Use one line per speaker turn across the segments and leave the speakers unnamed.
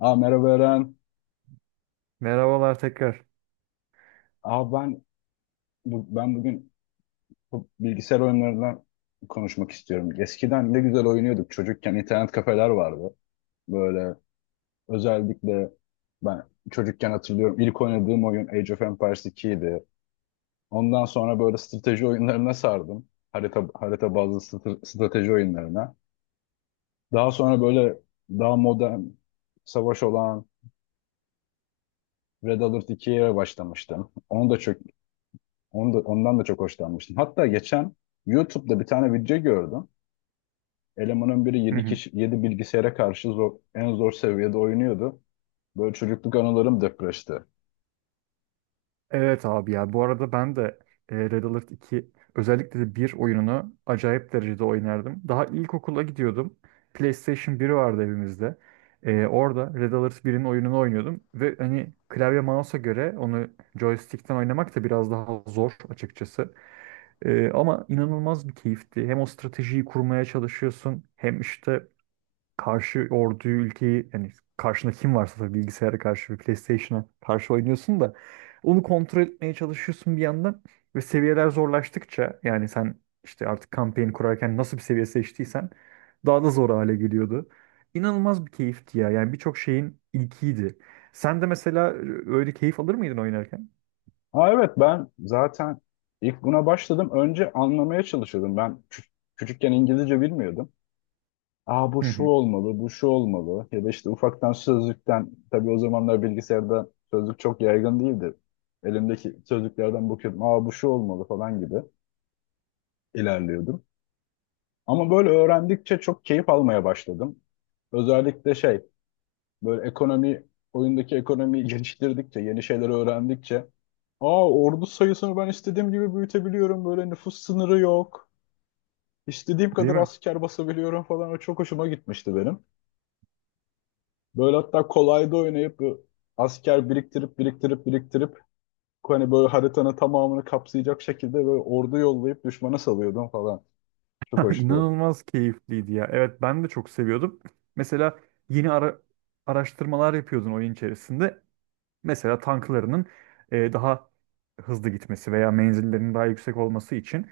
Merhaba Eren.
Merhabalar tekrar.
Aa, ben, ben bugün bu bilgisayar oyunlarından konuşmak istiyorum. Eskiden ne güzel oynuyorduk. Çocukken internet kafeler vardı. Böyle özellikle ben çocukken hatırlıyorum, ilk oynadığım oyun Age of Empires 2 idi. Ondan sonra böyle strateji oyunlarına sardım. Harita bazlı strateji oyunlarına. Daha sonra böyle daha modern savaş olan Red Alert 2'ye başlamıştım. Onu da çok Onu da, ondan da çok hoşlanmıştım. Hatta geçen YouTube'da bir tane video gördüm. Elemanın biri
Hı
7
hı.
kişi 7 bilgisayara karşı zor, en zor seviyede oynuyordu. Böyle çocukluk anılarım depreşti.
Evet abi ya bu arada ben de Red Alert 2 özellikle de bir oyununu acayip derecede oynardım. Daha ilkokula gidiyordum. PlayStation 1 vardı evimizde. Orada Red Alert 1'in oyununu oynuyordum ve hani klavye mouse'a göre onu joystick'ten oynamak da biraz daha zor açıkçası. Ama inanılmaz bir keyifti. Hem o stratejiyi kurmaya çalışıyorsun hem işte karşı orduyu ülkeyi yani karşında kim varsa tabii bilgisayara karşı ve PlayStation'a karşı oynuyorsun da onu kontrol etmeye çalışıyorsun bir yandan ve seviyeler zorlaştıkça yani sen işte artık kampanya kurarken nasıl bir seviye seçtiysen daha da zor hale geliyordu. İnanılmaz bir keyifti ya. Yani birçok şeyin ilkiydi. Sen de mesela öyle keyif alır mıydın oynarken?
Ha evet, ben zaten ilk buna başladım. Önce anlamaya çalışıyordum. Küçükken İngilizce bilmiyordum. Aa, bu
Hı
şu
hı.
olmalı, bu şu olmalı. Ya da işte ufaktan sözlükten, tabii o zamanlar bilgisayarda sözlük çok yaygın değildi. Elimdeki sözlüklerden bakıyordum. Aa, bu şu olmalı falan gibi ilerliyordum. Ama böyle öğrendikçe çok keyif almaya başladım. Özellikle böyle ekonomi, oyundaki ekonomiyi geliştirdikçe, yeni şeyler öğrendikçe, aa, ordu sayısını ben istediğim gibi büyütebiliyorum, böyle nüfus sınırı yok, istediğim
Değil
kadar
mi?
asker basabiliyorum falan, o çok hoşuma gitmişti benim. Böyle hatta kolayda oynayıp bu asker biriktirip hani böyle haritanın tamamını kapsayacak şekilde böyle ordu yollayıp düşmana salıyordum falan. Çok hoştu o.
İnanılmaz keyifliydi ya. Evet, ben de çok seviyordum. Mesela yeni araştırmalar yapıyordun oyun içerisinde. Mesela tanklarının daha hızlı gitmesi veya menzillerinin daha yüksek olması için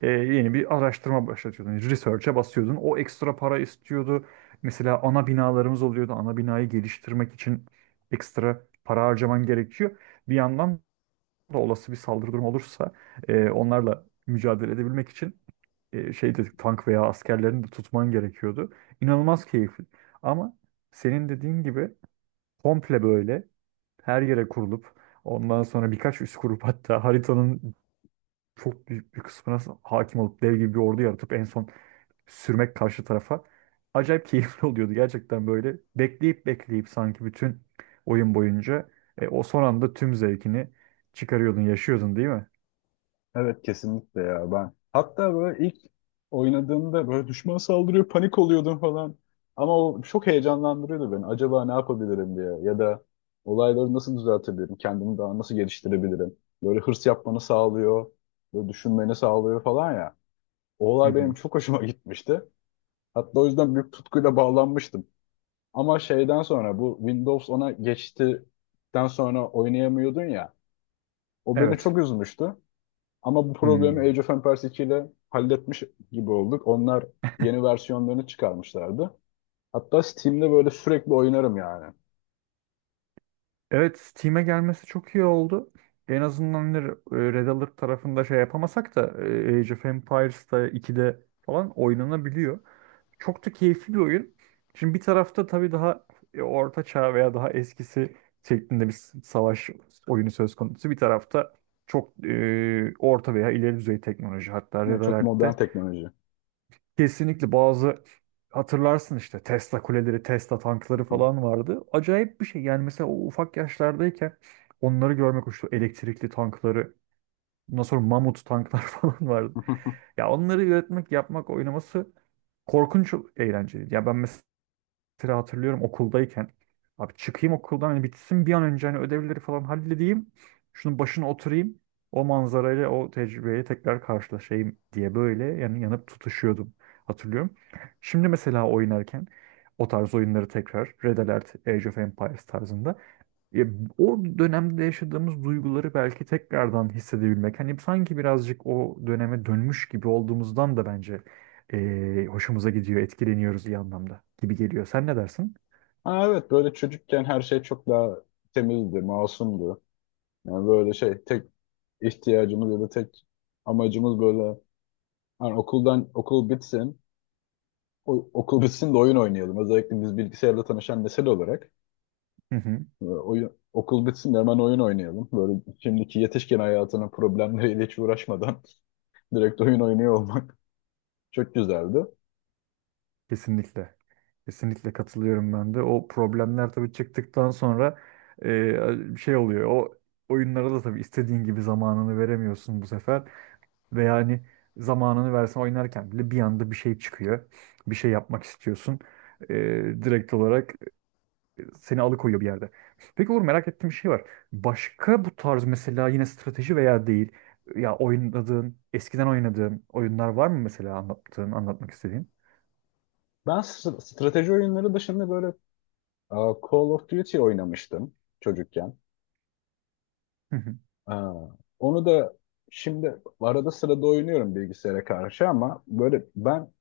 yeni bir araştırma başlatıyordun, yani Research'e basıyordun. O ekstra para istiyordu. Mesela ana binalarımız oluyordu. Ana binayı geliştirmek için ekstra para harcaman gerekiyor. Bir yandan da olası bir saldırı durumu olursa onlarla mücadele edebilmek için şey dedik, tank veya askerlerini de tutman gerekiyordu. İnanılmaz keyifli. Ama senin dediğin gibi komple böyle her yere kurulup ondan sonra birkaç üs kurup hatta haritanın çok büyük bir kısmına hakim olup dev gibi bir ordu yaratıp en son sürmek karşı tarafa acayip keyifli oluyordu gerçekten, böyle bekleyip bekleyip sanki bütün oyun boyunca o son anda tüm zevkini çıkarıyordun, yaşıyordun, değil mi?
Evet, kesinlikle ya. Ben hatta böyle ilk oynadığımda böyle düşman saldırıyor, panik oluyordum falan. Ama o çok heyecanlandırıyordu beni. Acaba ne yapabilirim diye, ya da olayları nasıl düzeltebilirim, kendimi daha nasıl geliştirebilirim. Böyle hırs yapmanı sağlıyor, böyle düşünmeni sağlıyor falan ya. O
Hı
olay benim
hı.
çok hoşuma gitmişti. Hatta o yüzden büyük tutkuyla bağlanmıştım. Ama şeyden sonra bu Windows 10'a geçtikten sonra oynayamıyordun ya. O beni
Evet.
çok üzmüştü. Ama bu problemi
Hmm.
Age of Empires 2 ile halletmiş gibi olduk. Onlar yeni versiyonlarını çıkarmışlardı. Hatta Steam'de böyle sürekli oynarım yani.
Evet, Steam'e gelmesi çok iyi oldu. En azından hani Red Alert tarafında şey yapamasak da Age of Empires'ta 2'de falan oynanabiliyor. Çok da keyifli bir oyun. Şimdi bir tarafta tabii daha orta çağ veya daha eskisi şeklinde bir savaş oyunu söz konusu. Bir tarafta çok orta veya ileri düzey teknoloji. Hatta
Ne
Red
çok modern
Alert'te
teknoloji.
kesinlikle bazı hatırlarsın işte Tesla kuleleri, Tesla tankları falan vardı. Acayip bir şey. Yani mesela o ufak yaşlardayken onları görmek hoştu. Elektrikli tankları, ondan sonra mamut tanklar falan vardı. Ya onları üretmek, yapmak, oynaması korkunç eğlenceliydi. Ya ben mesela hatırlıyorum okuldayken. Abi çıkayım okuldan, hani bitsin bir an önce, hani ödevleri falan halledeyim. Şunun başına oturayım. O manzarayla, o tecrübeyle tekrar karşılaşayım diye, böyle yani yanıp tutuşuyordum. Hatırlıyorum. Şimdi mesela oynarken o tarz oyunları tekrar, Red Alert, Age of Empires tarzında ya, o dönemde yaşadığımız duyguları belki tekrardan hissedebilmek. Hani sanki birazcık o döneme dönmüş gibi olduğumuzdan da bence hoşumuza gidiyor, etkileniyoruz, iyi anlamda gibi geliyor. Sen ne dersin?
Ha evet, böyle çocukken her şey çok daha temizdi, masumdu. Yani böyle tek ihtiyacımız ya da tek amacımız böyle hani okul bitsin. Okul bitsin de oyun oynayalım. Özellikle biz bilgisayarla tanışan nesil olarak.
Hı hı,
Oyun, okul bitsin de hemen oyun oynayalım. Böyle şimdiki yetişkin hayatının problemleriyle hiç uğraşmadan direkt oyun oynuyor olmak çok güzeldi.
kesinlikle. Kesinlikle katılıyorum ben de. O problemler tabii çıktıktan sonra şey oluyor. O oyunlara da tabii istediğin gibi zamanını veremiyorsun bu sefer. Ve yani zamanını versen oynarken bile bir anda bir şey çıkıyor. Bir şey yapmak istiyorsun. Ee, Direkt olarak seni alıkoyuyor bir yerde. Peki Uğur, merak ettiğim bir şey var. Başka bu tarz mesela yine strateji veya değil ya oynadığın, eskiden oynadığın oyunlar var mı mesela, anlattığın, anlatmak istediğin?
Strateji oyunları dışında böyle Call of Duty oynamıştım çocukken.
Hı hı.
Aa, onu da şimdi arada sırada oynuyorum bilgisayara karşı, ama böyle ben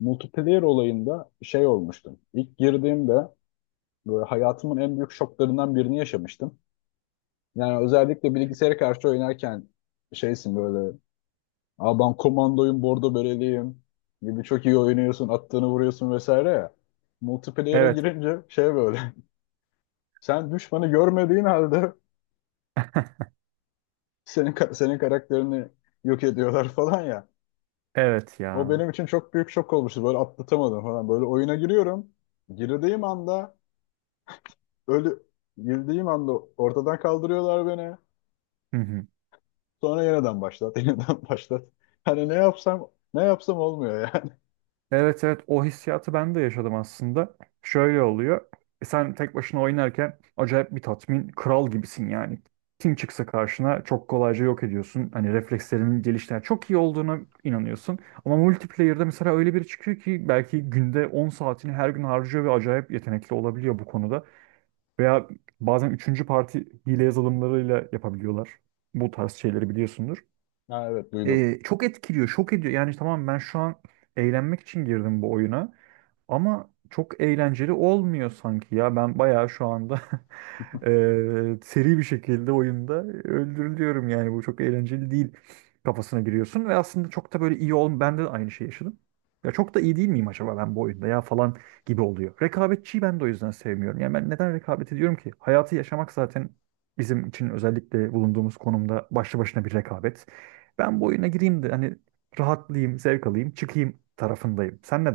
multiplayer olayında şey olmuştum. İlk girdiğimde böyle hayatımın en büyük şoklarından birini yaşamıştım. Yani özellikle bilgisayara karşı oynarken şeysin böyle. Aa, ben komandoyum, bordo böreliyim gibi çok iyi oynuyorsun, attığını vuruyorsun vesaire ya. Multiplayer'a
Evet,
girince şey böyle. Sen düşmanı görmediğin halde senin karakterini yok ediyorlar falan ya.
evet
O
ya.
benim için çok büyük şok olmuştu. Böyle atlatamadım falan. Böyle oyuna giriyorum. Girdiğim anda ölü, girdiğim anda ortadan kaldırıyorlar beni.
Hı hı.
Sonra yeniden başlat, yeniden başlat. Hani ne yapsam olmuyor yani.
Evet, evet, o hissiyatı ben de yaşadım aslında. Şöyle oluyor. Sen tek başına oynarken acayip bir tatmin, kral gibisin yani. Kim çıksa karşına çok kolayca yok ediyorsun. Hani reflekslerinin geliştiğine, çok iyi olduğuna inanıyorsun. Ama multiplayer'da mesela öyle biri çıkıyor ki belki günde 10 saatini her gün harcıyor ve acayip yetenekli olabiliyor bu konuda. Veya bazen üçüncü parti hile yazılımlarıyla yapabiliyorlar. Bu tarz şeyleri biliyorsundur,
Ha, evet duydum.
çok etkiliyor, şok ediyor. Yani tamam, ben şu an eğlenmek için girdim bu oyuna ama çok eğlenceli olmuyor sanki ya. Ben bayağı şu anda seri bir şekilde oyunda öldürülüyorum, yani bu çok eğlenceli değil kafasına giriyorsun ve aslında çok da böyle iyi ol, ben de aynı şeyi yaşadım. Ya çok da iyi değil miyim acaba ben bu oyunda ya falan gibi oluyor. Rekabetçiyi ben de o yüzden sevmiyorum. Yani ben neden rekabet ediyorum ki? Hayatı yaşamak zaten bizim için, özellikle bulunduğumuz konumda, başlı başına bir rekabet. Ben bu oyuna gireyim de hani rahatlayayım, zevk alayım, çıkayım tarafındayım. Sen ne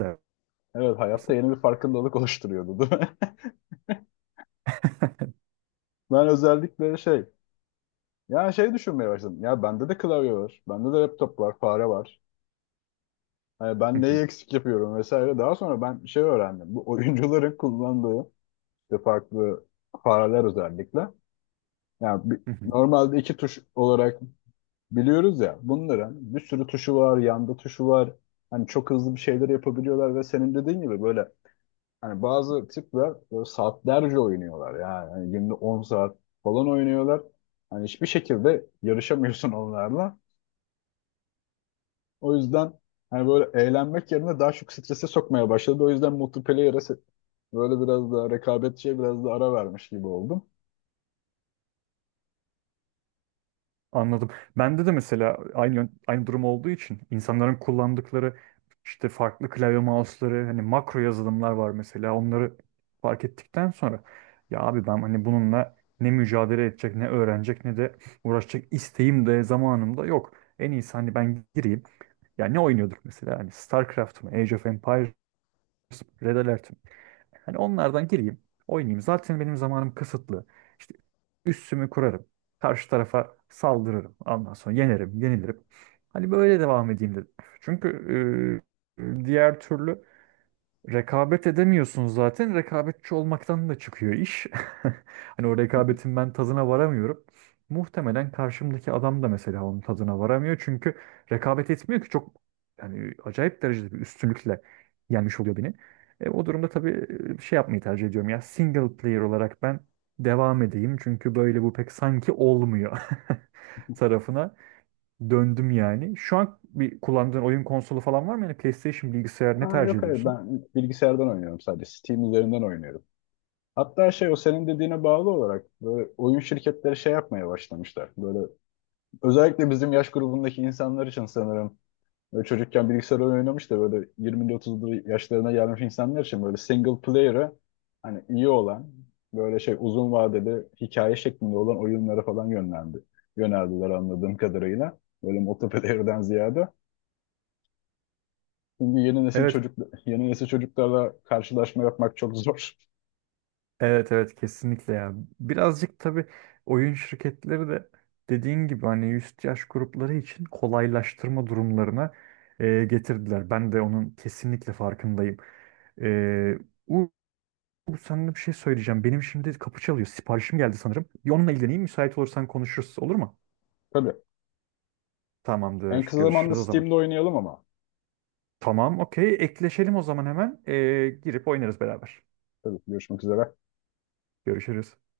Evet, hayatta
dersin?
yeni bir farkındalık oluşturuyordu değil mi? Ben özellikle düşünmeye başladım. Ya bende de klavye var, bende de laptop var, fare var. Hani ben
Hı hı,
neyi eksik yapıyorum vesaire. Daha sonra ben şey öğrendim. Bu oyuncuların kullandığı işte farklı fareler özellikle. Yani
hı hı.
normalde iki tuş olarak biliyoruz ya. Bunların bir sürü tuşu var, yanda tuşu var. Hani çok hızlı bir şeyler yapabiliyorlar ve senin dediğin gibi böyle hani bazı tipler böyle saatlerce oynuyorlar yani. Hani günde 10 saat falan oynuyorlar. Hani hiçbir şekilde yarışamıyorsun onlarla. O yüzden hani böyle eğlenmek yerine daha çok strese sokmaya başladı. O yüzden böyle biraz daha rekabetçiye biraz da ara vermiş gibi oldum.
Anladım. Bende de mesela aynı aynı durum olduğu için insanların kullandıkları işte farklı klavye mouse'ları, hani makro yazılımlar var mesela. Onları fark ettikten sonra ya abi ben hani bununla ne mücadele edecek, ne öğrenecek, ne de uğraşacak isteğim de zamanım da yok. En iyisi hani ben gireyim. Ya ne oynuyorduk mesela? Hani StarCraft mı, Age of Empires mı, Red Alert mi? Hani onlardan gireyim, oynayayım. Zaten benim zamanım kısıtlı. İşte üssümü kurarım. Karşı tarafa saldırırım. Ondan sonra yenerim, yenilirim. Hani böyle devam edeyim dedim. Çünkü diğer türlü rekabet edemiyorsun zaten. Rekabetçi olmaktan da çıkıyor iş. Hani o rekabetin ben tadına varamıyorum. Muhtemelen karşımdaki adam da mesela onun tadına varamıyor. Çünkü rekabet etmiyor ki çok, yani acayip derecede bir üstünlükle yenmiş oluyor beni. O durumda tabii şey yapmayı tercih ediyorum ya, single player olarak ben devam edeyim. Çünkü böyle bu pek sanki olmuyor tarafına döndüm yani. Şu an bir kullandığın oyun konsolu falan var mı? Yani PlayStation, bilgisayar, ne
Aa,
tercih
yok hayır,
ediyorsun?
ben bilgisayardan oynuyorum sadece. Steam üzerinden oynuyorum. Hatta şey, o senin dediğine bağlı olarak böyle oyun şirketleri şey yapmaya başlamışlar. Böyle özellikle bizim yaş grubundaki insanlar için sanırım böyle çocukken bilgisayar oyunu oynamış da böyle 20'li 30'lu yaşlarına gelmiş insanlar için böyle single player'ı hani iyi olan böyle şey uzun vadeli hikaye şeklinde olan oyunlara falan yönlendi. Yöneldiler anladığım kadarıyla. Böyle multiplayer'den ziyade. Şimdi yeni nesil
Evet.
çocuk yeni nesil çocuklarla karşılaşma yapmak çok zor.
Evet, evet, kesinlikle ya. Birazcık tabii oyun şirketleri de dediğin gibi hani üst yaş grupları için kolaylaştırma durumlarına getirdiler. Ben de onun kesinlikle farkındayım. E, U, Sana bir şey söyleyeceğim. Benim şimdi kapı çalıyor. Siparişim geldi sanırım. Bir onunla ilgileneyim. Müsait olursan konuşuruz, olur mu?
Tabii. En
Tamamdır.
kısa zamanda
Görüşürüz o zaman.
Steam'de oynayalım ama.
Tamam, okey. Ekleşelim o zaman hemen. Girip oynarız beraber.
Tabii, görüşmek üzere.
Görüşürüz.